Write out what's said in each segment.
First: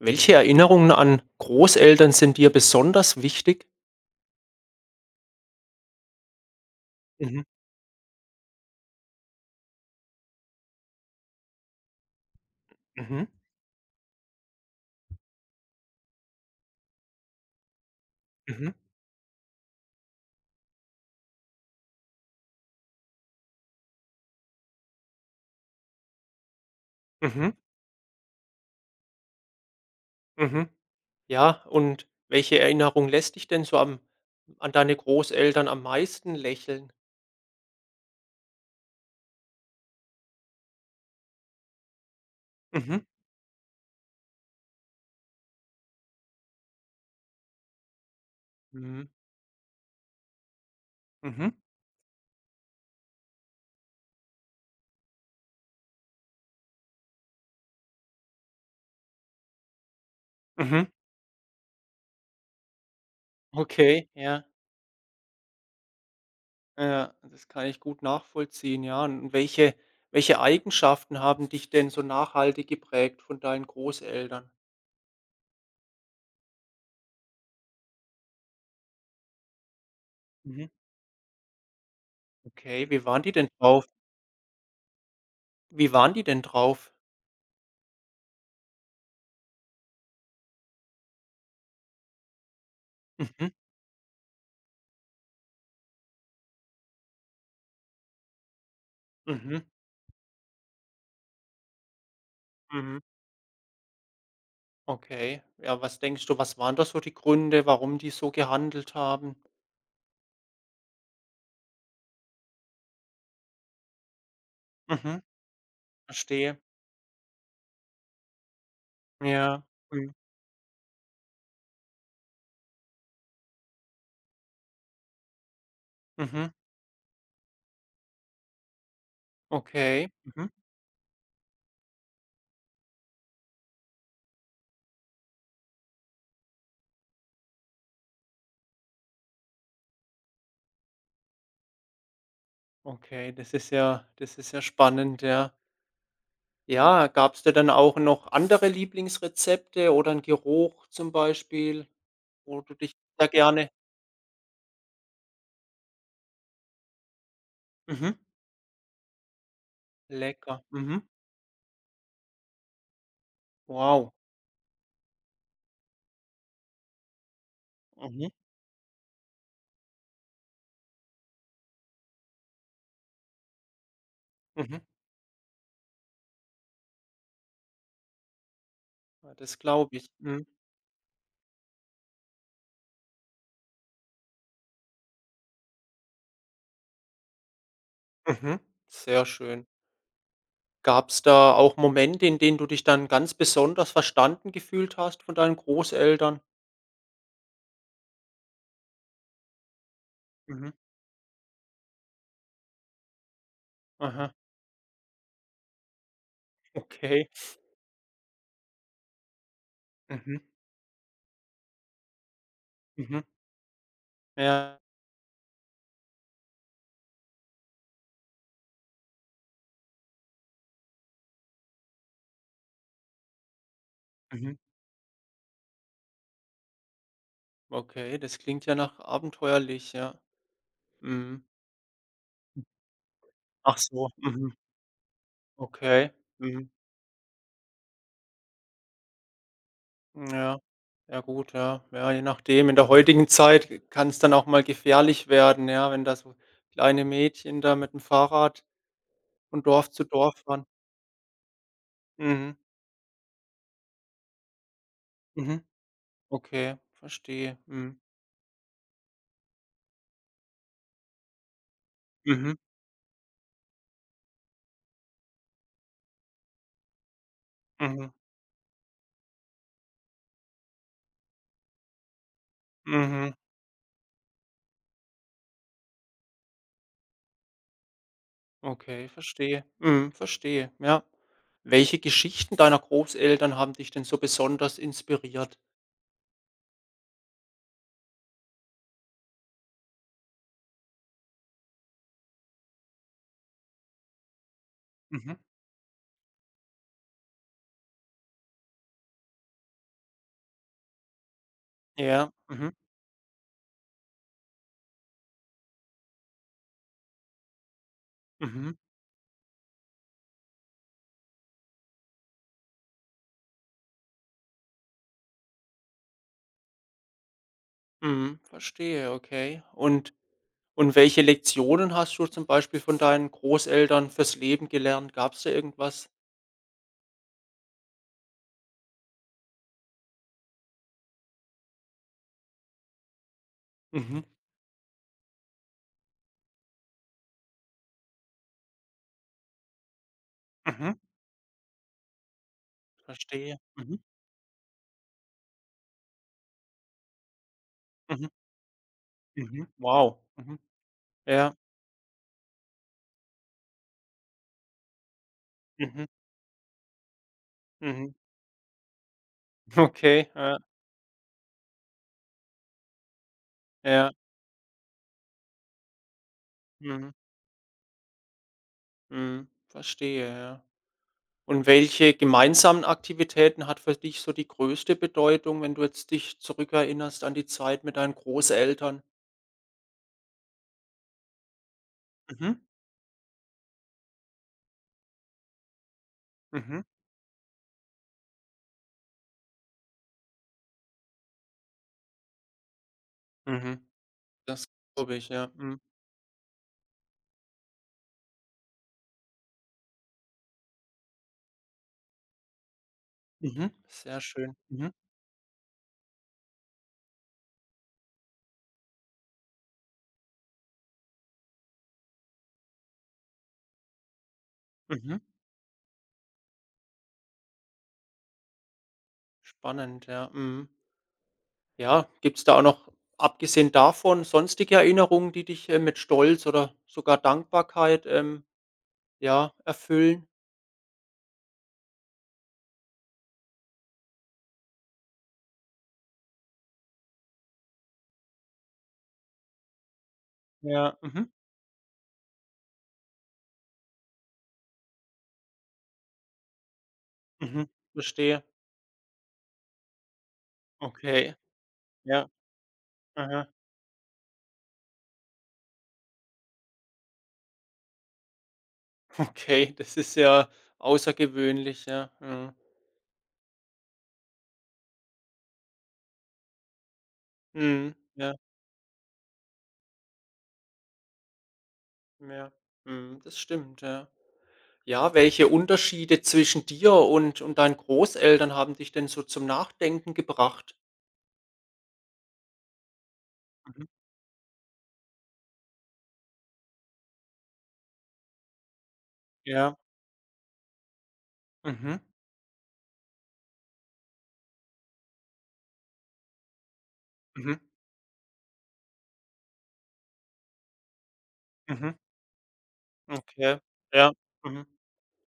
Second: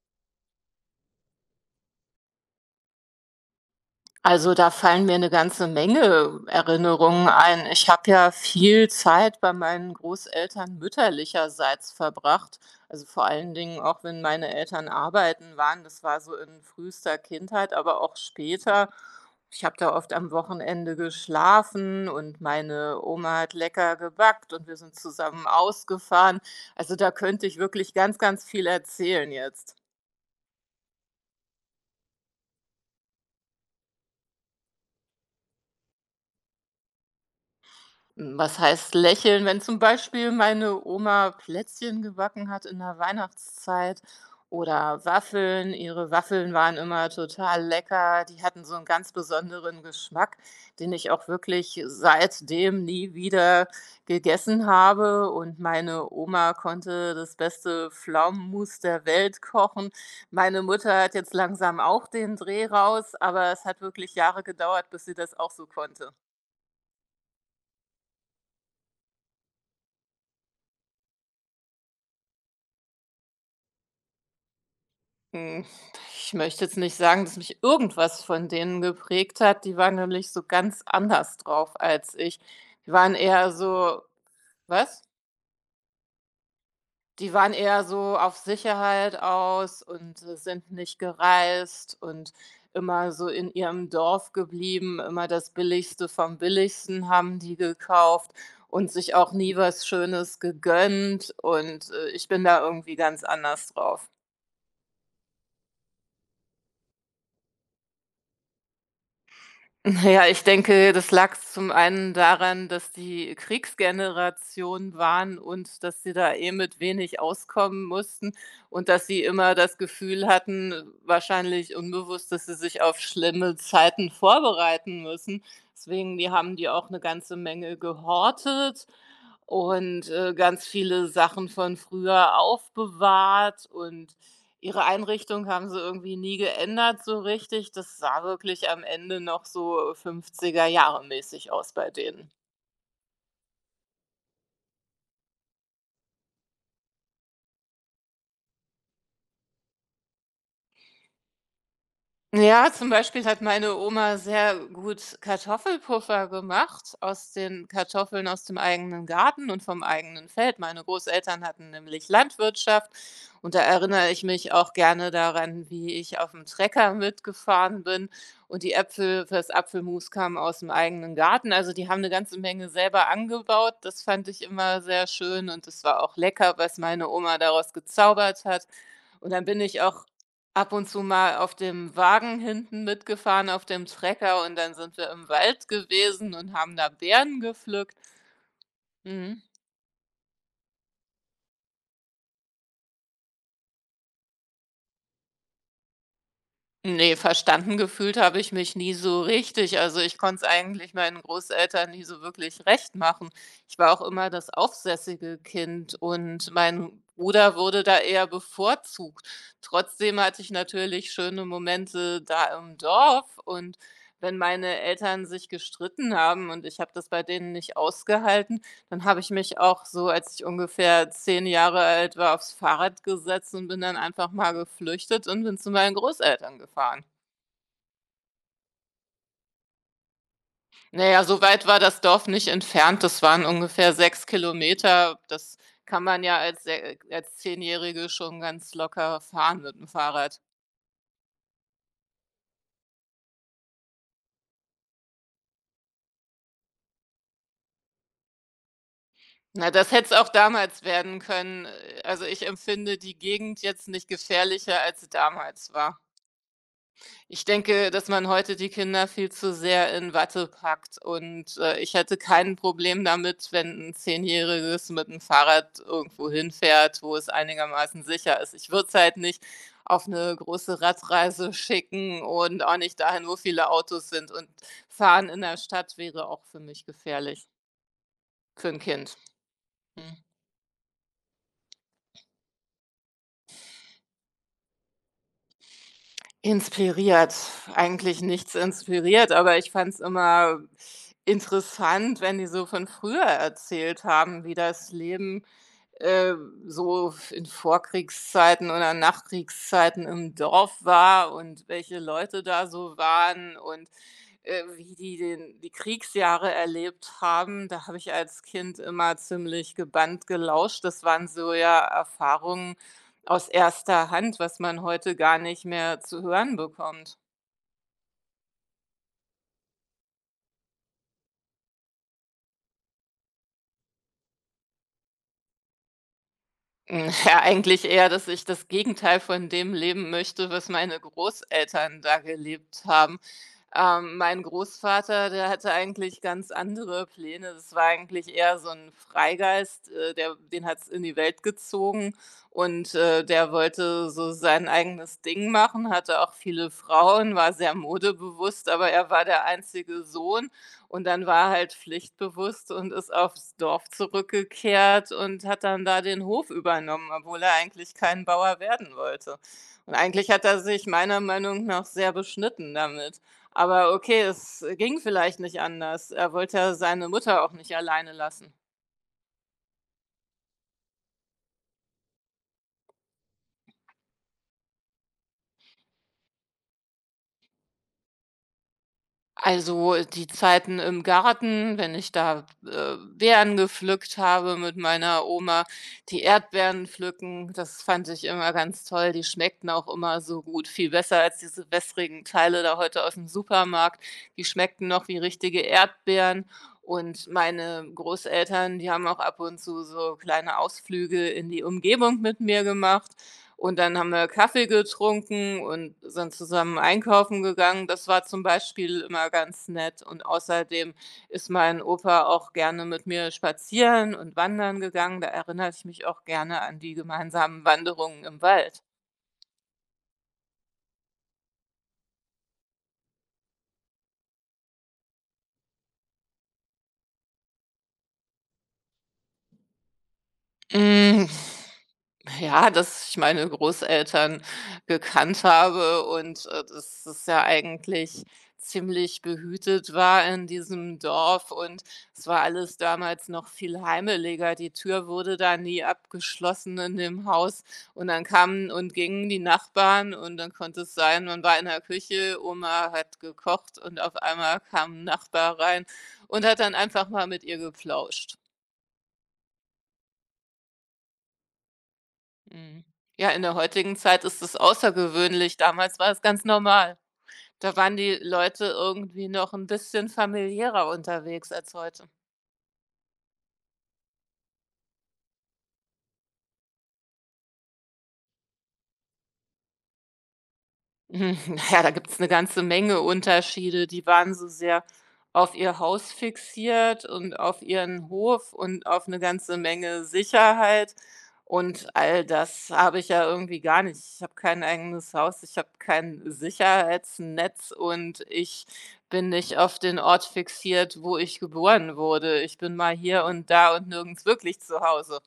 Welche Erinnerungen an Großeltern sind dir besonders wichtig? Also, da fallen mir eine ganze Menge Erinnerungen Mhm, ein. Ich habe ja viel Zeit bei meinen Großeltern mütterlicherseits verbracht. Also, vor mhm, allen Dingen auch, wenn meine Eltern arbeiten waren. Das war so in frühester Kindheit, aber auch mhm, später. Ich habe da oft am Wochenende geschlafen und meine Oma hat lecker gebackt und wir sind zusammen ausgefahren. Also, da könnte mhm, ich wirklich ganz, ganz viel erzählen jetzt. mhm. Ja, und welche Erinnerung lässt dich denn so am an deine Großeltern am meisten lächeln? Was heißt lächeln? Wenn zum Beispiel meine Oma Plätzchen gebacken hat in der Mhm, Weihnachtszeit oder Waffeln, ihre Waffeln waren immer total lecker, die hatten so einen mhm, ganz besonderen Geschmack, den ich auch mhm, wirklich seitdem nie wieder gegessen habe und meine Oma konnte das beste Pflaumenmus der Welt kochen. Meine mhm. Mutter hat jetzt langsam auch den Dreh raus, aber es hat Okay, wirklich Jahre ja, gedauert, bis sie das auch so konnte. ja, das kann ich gut nachvollziehen, ja. Und welche Eigenschaften haben dich denn so nachhaltig geprägt von deinen Großeltern? Hm, ich möchte jetzt nicht sagen, dass mich irgendwas von denen geprägt hat. Die waren nämlich so Mhm, ganz anders drauf als ich. okay, Die wie waren waren die denn eher drauf? so was? Wie waren die denn drauf? Die waren eher so auf Sicherheit aus und sind nicht gereist und immer so in Mhm, ihrem Dorf geblieben. Immer das Billigste vom Billigsten haben die gekauft und sich auch nie mhm, was Schönes gegönnt und ich bin da irgendwie mhm. ganz anders drauf. Okay. Ja, was denkst du, was waren da so die Gründe, warum die so gehandelt haben? Na ja, ich denke, das lag zum einen daran, dass die Kriegsgeneration Mhm, waren und dass sie da eh verstehe. mit wenig auskommen mussten und dass sie immer Ja. das Mhm. Gefühl hatten, wahrscheinlich unbewusst, dass sie sich auf schlimme Zeiten vorbereiten müssen. Deswegen, die Mhm. haben die auch eine ganze Menge gehortet und, Okay. äh, Mhm. ganz viele Sachen von früher aufbewahrt und ihre Einrichtung haben sie irgendwie nie geändert so richtig. Das sah wirklich am Ende noch so 50 jahre mäßig aus bei denen. Okay, das ist ja spannend, ja. Ja, gab's da dann auch noch andere Lieblingsrezepte oder 'n Geruch zum Beispiel, wo Ja, du zum dich Beispiel da hat meine gerne Oma sehr gut Kartoffelpuffer gemacht aus den mhm, Kartoffeln aus dem eigenen Garten und vom eigenen Feld. lecker. Meine Mhm. Großeltern hatten nämlich Landwirtschaft und da erinnere Wow. ich mich auch gerne daran, wie ich auf dem Trecker mitgefahren bin Mhm. und die Äpfel fürs Apfelmus kamen aus dem eigenen Garten. Also, die haben eine ganze Menge selber angebaut. Das fand ich Mhm. immer sehr schön und es war auch lecker, was meine Oma daraus gezaubert hat. Und Ja, dann das bin ich glaube auch ich. Mhm. ab und zu mal auf dem Wagen hinten mitgefahren, auf dem Trecker und dann sind wir im Wald gewesen und haben da Beeren gepflückt. Mhm. Sehr Mhm. schön. Gab's da auch Momente, in denen du dich dann ganz besonders verstanden gefühlt hast von deinen Großeltern? Nee, verstanden gefühlt habe ich mich nie so richtig. Also, ich konnte es Mhm. eigentlich meinen Großeltern nie so wirklich recht machen. Ich war auch immer Aha, das aufsässige Kind und mein okay. Bruder wurde da eher bevorzugt. Trotzdem Mhm, hatte ich natürlich schöne Momente da im mhm. Dorf und wenn Ja. meine Eltern sich gestritten haben und ich habe das bei denen nicht ausgehalten, dann habe ich mich auch so, als ich ungefähr 10 Jahre alt war, aufs Fahrrad gesetzt und bin dann einfach mal Mhm. geflüchtet und bin zu meinen Großeltern gefahren. Okay, das klingt ja nach abenteuerlich, ja. Na ja, so Mhm. weit war das Dorf nicht entfernt, das waren Ach ungefähr so, 6 mhm. Kilometer. Das kann Okay. man ja als Mhm. se als Zehnjährige schon ganz locker fahren mit dem Fahrrad. Ja. Ja gut, ja. Ja, je nachdem. In der heutigen Zeit kann es dann auch mal gefährlich werden, ja, wenn da so kleine Mädchen da mit dem Fahrrad von Na, Dorf das zu hätte es auch Dorf fahren. damals werden können. Also, ich Mhm. empfinde die Gegend jetzt nicht gefährlicher, als sie Mhm. damals war. Okay, Ich verstehe. denke, Mhm. dass man heute die Kinder viel zu sehr in Watte packt und ich hätte Mhm. kein Problem damit, wenn ein Zehnjähriges mit 'm Fahrrad irgendwo hinfährt, wo es einigermaßen Mhm. sicher ist. Ich würde es halt nicht auf eine große Radreise schicken und auch nicht dahin, Mhm. wo viele Autos sind und Fahren in der Stadt wäre auch für mich gefährlich, für ein Okay, Kind. verstehe. Mhm, Mhm. verstehe, ja. Welche Geschichten deiner Großeltern haben dich denn so besonders inspiriert? Inspiriert, eigentlich nichts inspiriert, aber ich fand es immer interessant, wenn die so von früher erzählt haben, wie das Mhm. Leben, äh, so in Vorkriegszeiten oder Nachkriegszeiten im Dorf war und welche Ja, Leute da mhm, so waren und wie die den die Kriegsjahre erlebt haben, da habe ich als mhm, Kind immer ziemlich gebannt gelauscht. Das waren so ja Erfahrungen aus erster Hand, was man heute gar nicht mehr zu hören bekommt. mhm, verstehe, okay. Und welche Lektionen hast du zum Beispiel von deinen Großeltern fürs Leben gelernt? Gab's da irgendwas? Ja, eigentlich eher, dass ich das Gegenteil von dem leben möchte, was meine Großeltern da gelebt haben. Mhm. Mein Großvater, der hatte eigentlich ganz andere Pläne. Das war eigentlich eher so ein Freigeist, der den hat's Mhm, in die Welt gezogen und der verstehe. Mhm, wollte so sein eigenes Ding machen, hatte auch viele Frauen, war sehr mhm, modebewusst, aber er war der mhm. einzige Wow. Sohn Mhm. und dann war er Ja. halt pflichtbewusst und ist aufs Dorf zurückgekehrt und hat dann da Mhm, den Hof übernommen, obwohl er eigentlich mhm. kein Bauer werden wollte. Und eigentlich Okay, hat ja, er sich meiner Meinung nach sehr beschnitten damit. Aber ja. okay, es ging vielleicht nicht anders. Er wollte ja seine Mhm, Mutter auch nicht alleine lassen. mhm. Verstehe, ja. Und welche gemeinsamen Aktivitäten hat für dich so die größte Bedeutung, wenn du jetzt dich zurückerinnerst an die Zeit mit deinen Großeltern? Also, die Zeiten im Garten, wenn ich da, Mhm, äh, Beeren gepflückt habe mit meiner Oma, die mhm, Erdbeeren pflücken, das fand ich immer ganz toll. Die schmeckten auch immer so gut, viel besser als diese wässrigen Teile da heute aus dem mhm. Supermarkt. Die Das schmeckten noch glaube wie ich, ja. richtige Mhm, Erdbeeren. Und meine Großeltern, die haben auch ab und zu so kleine Ausflüge in die Umgebung mit mir gemacht. mhm, Und dann haben sehr wir schön. Kaffee Mhm, getrunken und sind zusammen einkaufen gegangen. Das war zum Beispiel immer ganz nett. Und außerdem ist mein Opa auch gerne mit mir spazieren und wandern mhm. gegangen. Da erinnere ich mich auch gerne an die gemeinsamen Wanderungen im Wald. Spannend, ja. Mhm. Ja, gibt's da auch noch, abgesehen davon, sonstige Erinnerungen, die dich, mit Stolz oder sogar Dankbarkeit, ja, erfüllen? Hm. Ja, dass ich meine Großeltern gekannt habe und dass es ja eigentlich ziemlich behütet war in Ja, diesem mhm, Dorf und es war alles damals noch viel heimeliger. Die Tür wurde da nie abgeschlossen in dem Haus mhm, und dann verstehe. kamen und gingen die Nachbarn und dann konnte es sein, Okay, man war in der ja. Küche, Oma hat Aha. gekocht und auf einmal kam 'n Nachbar rein und hat dann einfach mal mit ihr geplauscht. Okay, das ist ja außergewöhnlich, ja. Mhm. Mhm. Ja, in der heutigen Zeit ist es außergewöhnlich. Damals war es ganz normal. Da Mhm. waren die Ja, Leute irgendwie noch ein bisschen familiärer unterwegs als heute. ja. Mhm, das stimmt, ja. Ja, welche Unterschiede zwischen dir und deinen Großeltern haben dich denn so zum Nachdenken gebracht? Na ja, da gibt es eine ganze Menge Unterschiede. Mhm. Die waren so sehr auf ihr Haus fixiert und auf ihren Hof und auf eine ganze Ja. Menge Sicherheit und Mhm. all das habe ich ja irgendwie gar nicht. Ich habe kein eigenes Haus, ich habe kein Mhm. Sicherheitsnetz und ich bin nicht auf den Ort fixiert, wo ich Mhm. geboren wurde. Ich bin mal hier und Okay. da und Ja. nirgends wirklich Mhm. zu Hause.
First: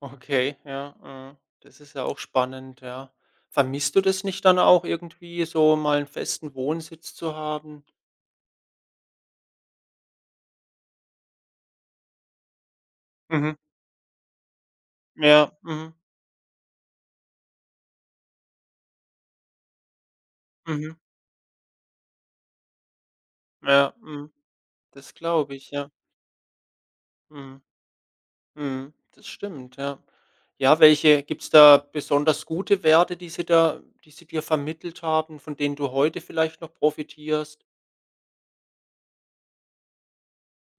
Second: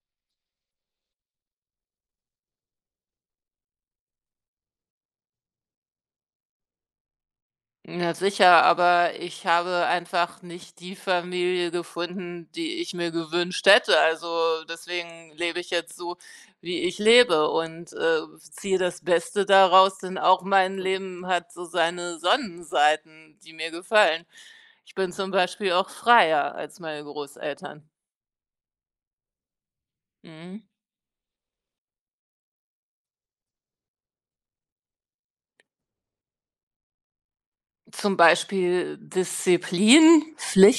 Okay, ja. Mhm. Das ist ja auch spannend, ja. Vermisst du das nicht dann auch irgendwie, so mal einen festen Wohnsitz zu haben? Na sicher, aber ich habe einfach nicht die Familie gefunden, die ich mir Mhm. gewünscht hätte. Also, deswegen Ja. lebe ich Mhm. jetzt so, wie ich lebe und ziehe das Beste daraus, denn auch mein Mhm. Leben hat so seine Sonnenseiten, die mir Ja. gefallen. Mhm. Ich bin Das zum glaube Beispiel ich, auch ja. freier als meine Mhm, Großeltern. mhm, das stimmt, ja. Mhm. Ja, welche gibt's da besonders gute Werte, die sie da die sie dir vermittelt haben, von denen du heute vielleicht noch profitierst? Zum Beispiel Disziplin,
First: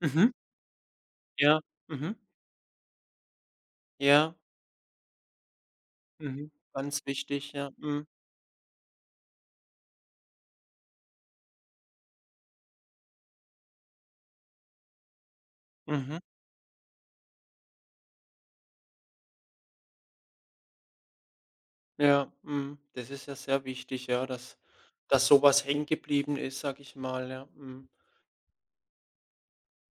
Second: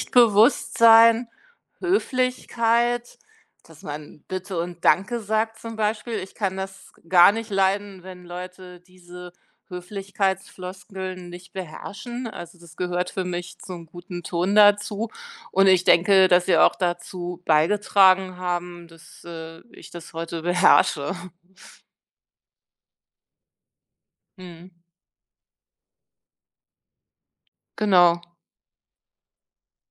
Mhm, ja, mhm, Höflichkeit, dass man ja, Bitte und Danke sagt zum Beispiel. Ich mhm, kann das ganz gar nicht wichtig, ja, leiden, mhm, wenn Leute diese Höflichkeitsfloskeln nicht beherrschen. Also das gehört für mich zum guten Ton dazu. Und ich mhm, denke, dass sie auch dazu beigetragen haben, dass, ich das heute beherrsche. ja, mhm. Das ist ja sehr wichtig, ja, dass Mhm. dass sowas was hängen geblieben ist, sag ich mal, ja, mhm. Genau.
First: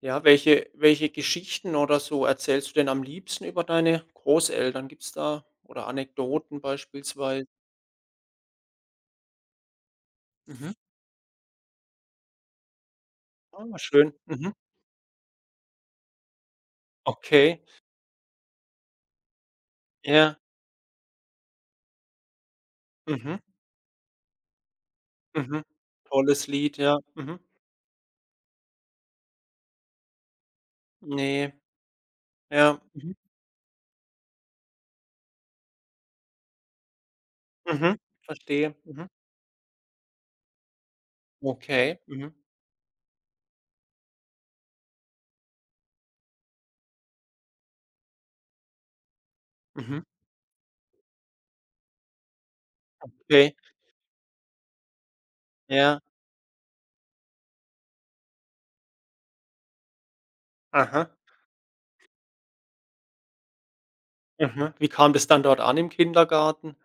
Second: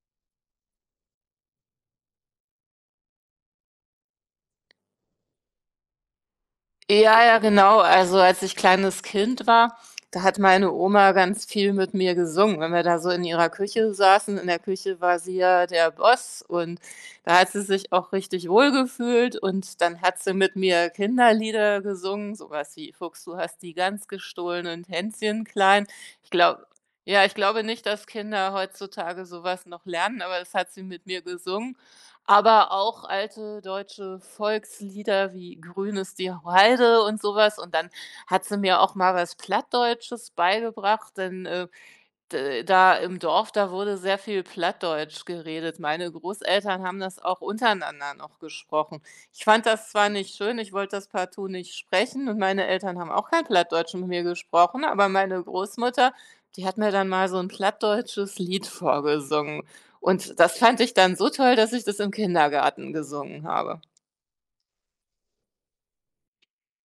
Ja, welche Geschichten oder so erzählst du denn am liebsten über deine Großeltern? Gibt's da oder Anekdoten Ja, ja, beispielsweise? genau. Also, als ich kleines Kind war, da hat meine Mhm. Oma ganz viel mit mir gesungen. Wenn wir da so in ihrer Oh, Küche schön. saßen, in Mhm. der Küche war sie ja der Boss und da hat sie Okay. sich auch richtig wohlgefühlt und dann hat sie Ja. mit mir Kinderlieder gesungen, sowas wie „Fuchs, du Mhm. hast die Gans gestohlen" und „Hänschen Mhm. klein". Ich Tolles glaube Lied, ja. ja, ich Mhm. glaube nicht, dass Kinder heutzutage sowas noch lernen, aber das hat sie mit mir Ne, gesungen aber ja. auch Mhm. alte deutsche Volkslieder wie „Grün ist die Heide" und sowas. Und dann Mhm. hat sie Verstehe. mir auch Mhm. mal was Plattdeutsches beigebracht, denn, Okay. Mhm. D da im Dorf, da wurde sehr viel Plattdeutsch geredet. Meine Großeltern haben das auch untereinander noch gesprochen. Ich fand das Mhm. zwar nicht schön, ich wollte das partout nicht sprechen und meine Eltern haben auch kein Okay. Plattdeutsch mit mir gesprochen, aber meine Ja. Großmutter, die hat mir dann mal so ein plattdeutsches Lied vorgesungen und das fand ich Aha. dann so toll, dass ich das im Kindergarten gesungen habe. Mhm. Wie kam das dann dort an im Kindergarten?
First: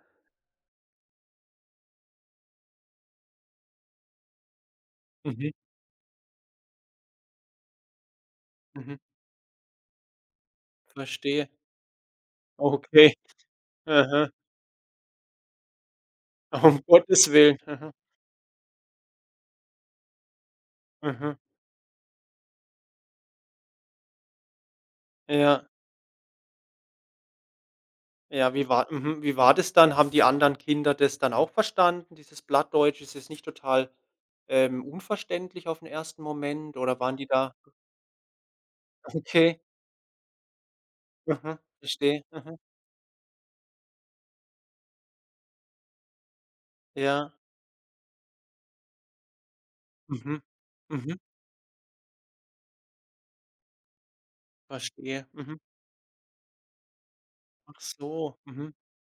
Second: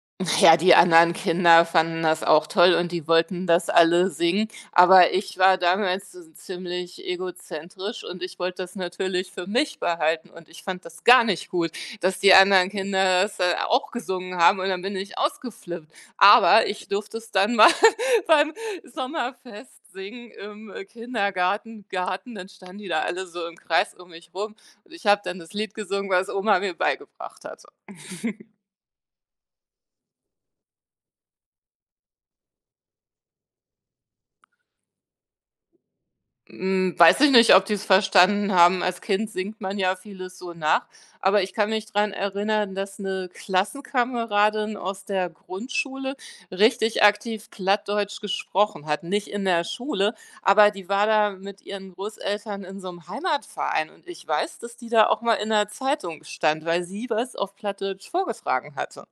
Ja, die anderen Kinder fanden das auch toll und die wollten das alle singen, aber ich Mhm. war damals so ziemlich egozentrisch und ich wollte das Mhm. natürlich für mich behalten und ich fand das gar nicht Verstehe. gut, dass die anderen Okay. Kinder das, auch Aha. gesungen haben und dann bin ich ausgeflippt. Aber Um ich durfte Gottes es dann Willen. mal Mhm. beim Sommerfest singen im, Mhm. Kindergarten Garten, dann standen die da alle so im Kreis um mich rum und ich habe dann das Ja. Lied gesungen, was Oma mir beigebracht hat. Ja, wie war mhm, wie war das dann? Haben die anderen Kinder das dann auch verstanden, dieses Plattdeutsch? Ist es nicht total, unverständlich auf den ersten Moment oder waren Weiß die ich nicht, da ob die es verstanden haben. Als Kind singt okay, man ja vieles so nach, aber ich mhm, kann mich daran verstehe, mhm, erinnern, dass eine Klassenkameradin aus der Grundschule richtig ja, aktiv Plattdeutsch gesprochen hat. Nicht in der Schule, mhm, aber die war mhm, da mit ihren Großeltern in so einem Heimatverein und ich weiß, dass die da auch verstehe, mal in mhm. der Zeitung stand, weil sie was auf Ach Plattdeutsch so, vorgetragen mhm, hatte.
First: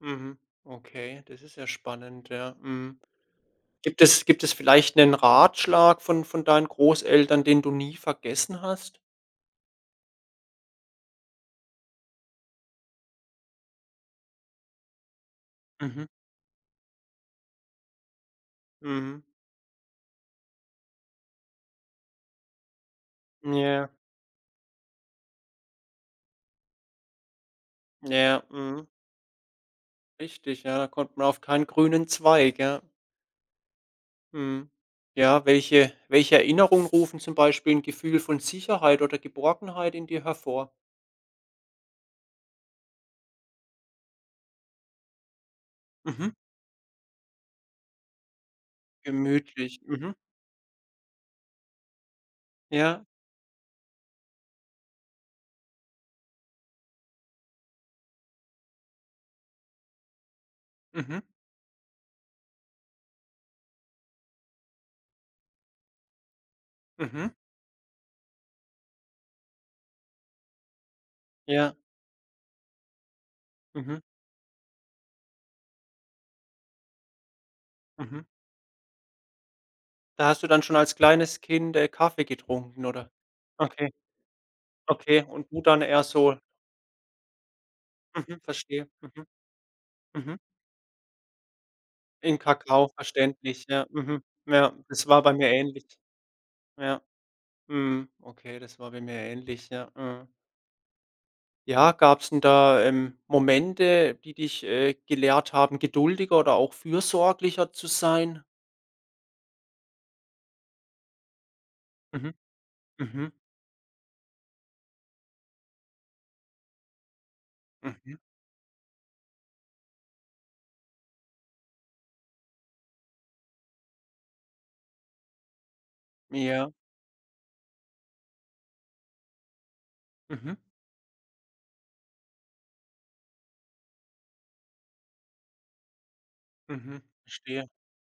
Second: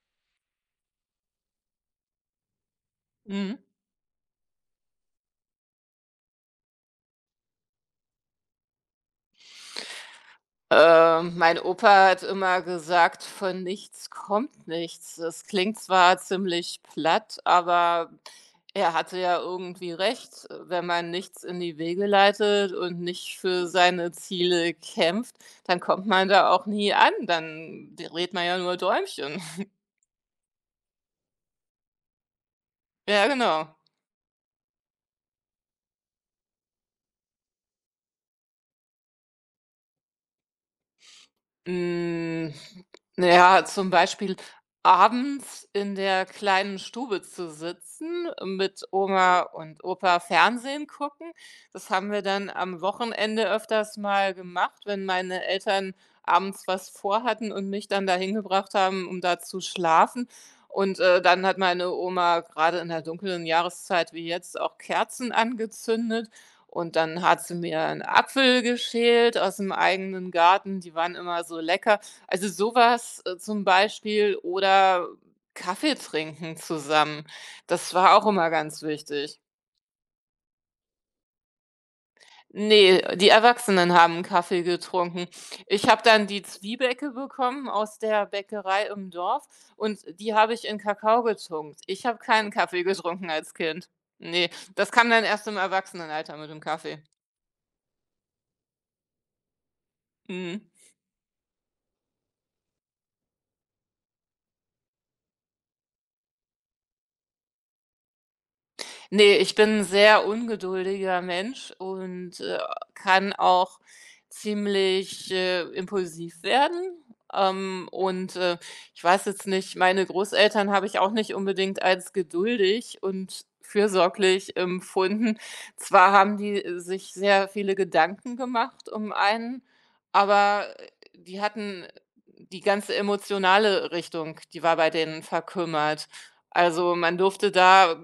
mhm, okay, das ist ja spannend, ja, mhm. Mhm. Gibt es vielleicht einen Ratschlag von deinen Großeltern, den du nie vergessen hast? Mein Opa hat immer gesagt: „Von nichts kommt nichts." Das klingt Mhm, zwar ziemlich platt, aber er hatte mhm, ja irgendwie recht. Wenn man nichts in die Wege leitet und nicht für ja, seine Ziele kämpft, dann kommt man da auch nie an. Dann dreht ja, man ja nur mhm. Däumchen. Richtig, ja, da kommt man auf keinen grünen Zweig, ja. Ja, genau. Mhm. Ja, welche Erinnerungen rufen zum Beispiel ein Gefühl von Sicherheit oder Geborgenheit in dir hervor? Hm, na ja, zum Beispiel abends in der Mhm. kleinen Stube zu sitzen, mit Oma Gemütlich. und Mhm. Opa Fernsehen gucken. Das haben wir dann am Ja. Wochenende öfters mal gemacht, wenn meine Eltern abends was vorhatten und mich dann dahin gebracht haben, um da zu schlafen. Und Mhm. dann hat meine Oma gerade in der dunklen Jahreszeit wie jetzt auch Kerzen angezündet und dann Mhm. hat sie mir einen Apfel geschält aus dem eigenen Garten, die waren immer so Ja. lecker. Also, sowas zum Mhm. Beispiel oder Kaffee trinken zusammen. Das war Mhm. auch immer ganz wichtig. Da hast du dann schon als kleines Kind, Kaffee getrunken, Ne, oder? die Okay, Erwachsenen haben Kaffee okay. getrunken. Und du dann Ich habe eher dann so die Zwiebäcke bekommen aus der mhm, Bäckerei verstehe. im Mhm. Dorf und die Mhm. habe ich in Kakao getunkt. Ich habe In keinen Kaffee Kakao, getrunken als verständlich, ja. Kind. Mhm. Ne, Ja, das das kam war dann bei erst mir im ähnlich. Erwachsenenalter mit dem Ja. Kaffee. Mhm. Okay, das war bei mir ähnlich, ja. Mhm. Mhm. Ja, gab's denn da, Momente, die dich, gelehrt haben, geduldiger oder auch fürsorglicher zu sein? Ne, ich bin ein sehr ungeduldiger Mensch Mhm, und kann mhm, auch ziemlich, impulsiv werden. Ähm, mhm, und, äh, ich weiß jetzt nicht, meine Großeltern habe ich auch nicht unbedingt als geduldig und fürsorglich empfunden. Zwar haben die ja, sich sehr viele Gedanken gemacht um einen, mhm, aber die hatten die ganze emotionale Richtung, die war bei denen verkümmert. Also, mhm, man durfte verstehe. da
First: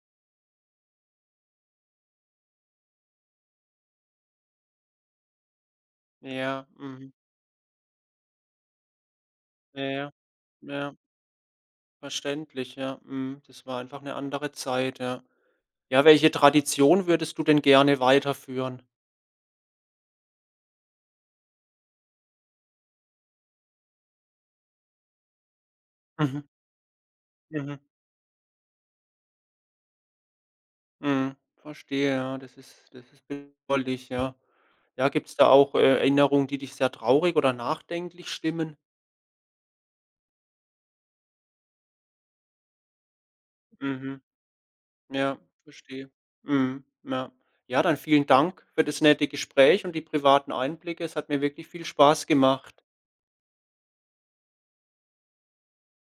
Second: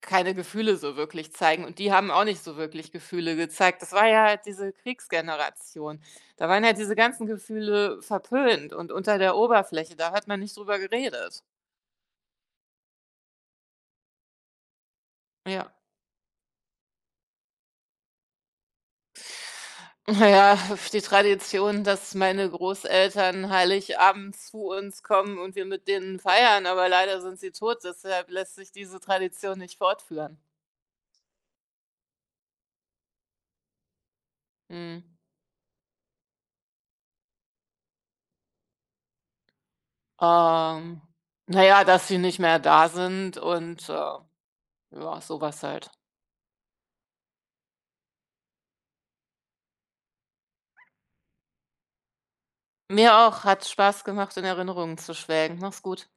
keine Gefühle so wirklich zeigen und die haben auch nicht so wirklich Gefühle gezeigt. Das war ja halt diese Kriegsgeneration. Da waren Ja, halt diese mhm, ganzen Gefühle verpönt und unter der ja, Oberfläche, da ja, hat man nicht drüber ja, geredet. verständlich, ja, mhm. Das war einfach eine andere Zeit, ja. Ja. Ja, welche Tradition würdest du denn gerne weiterführen? Na ja, die Tradition, dass meine Großeltern Heiligabend zu uns kommen und wir mit denen Mhm, feiern, aber leider sind sie tot, mhm, deshalb lässt sich diese Tradition nicht fortführen. mhm, verstehe, ja, das ist bedauerlich, ja. Mhm. Ja, gibt's da auch, Erinnerungen, die dich sehr traurig oder nachdenklich stimmen? Ähm, na ja, dass sie nicht mehr da sind und Mhm. ja, Ja, sowas halt. verstehe. Mhm, ja. Ja, dann vielen Dank für das nette Gespräch und die privaten Einblicke. Es hat mir wirklich viel Spaß gemacht. Mir auch, hat Spaß gemacht, in Erinnerungen zu schwelgen. Mach's gut.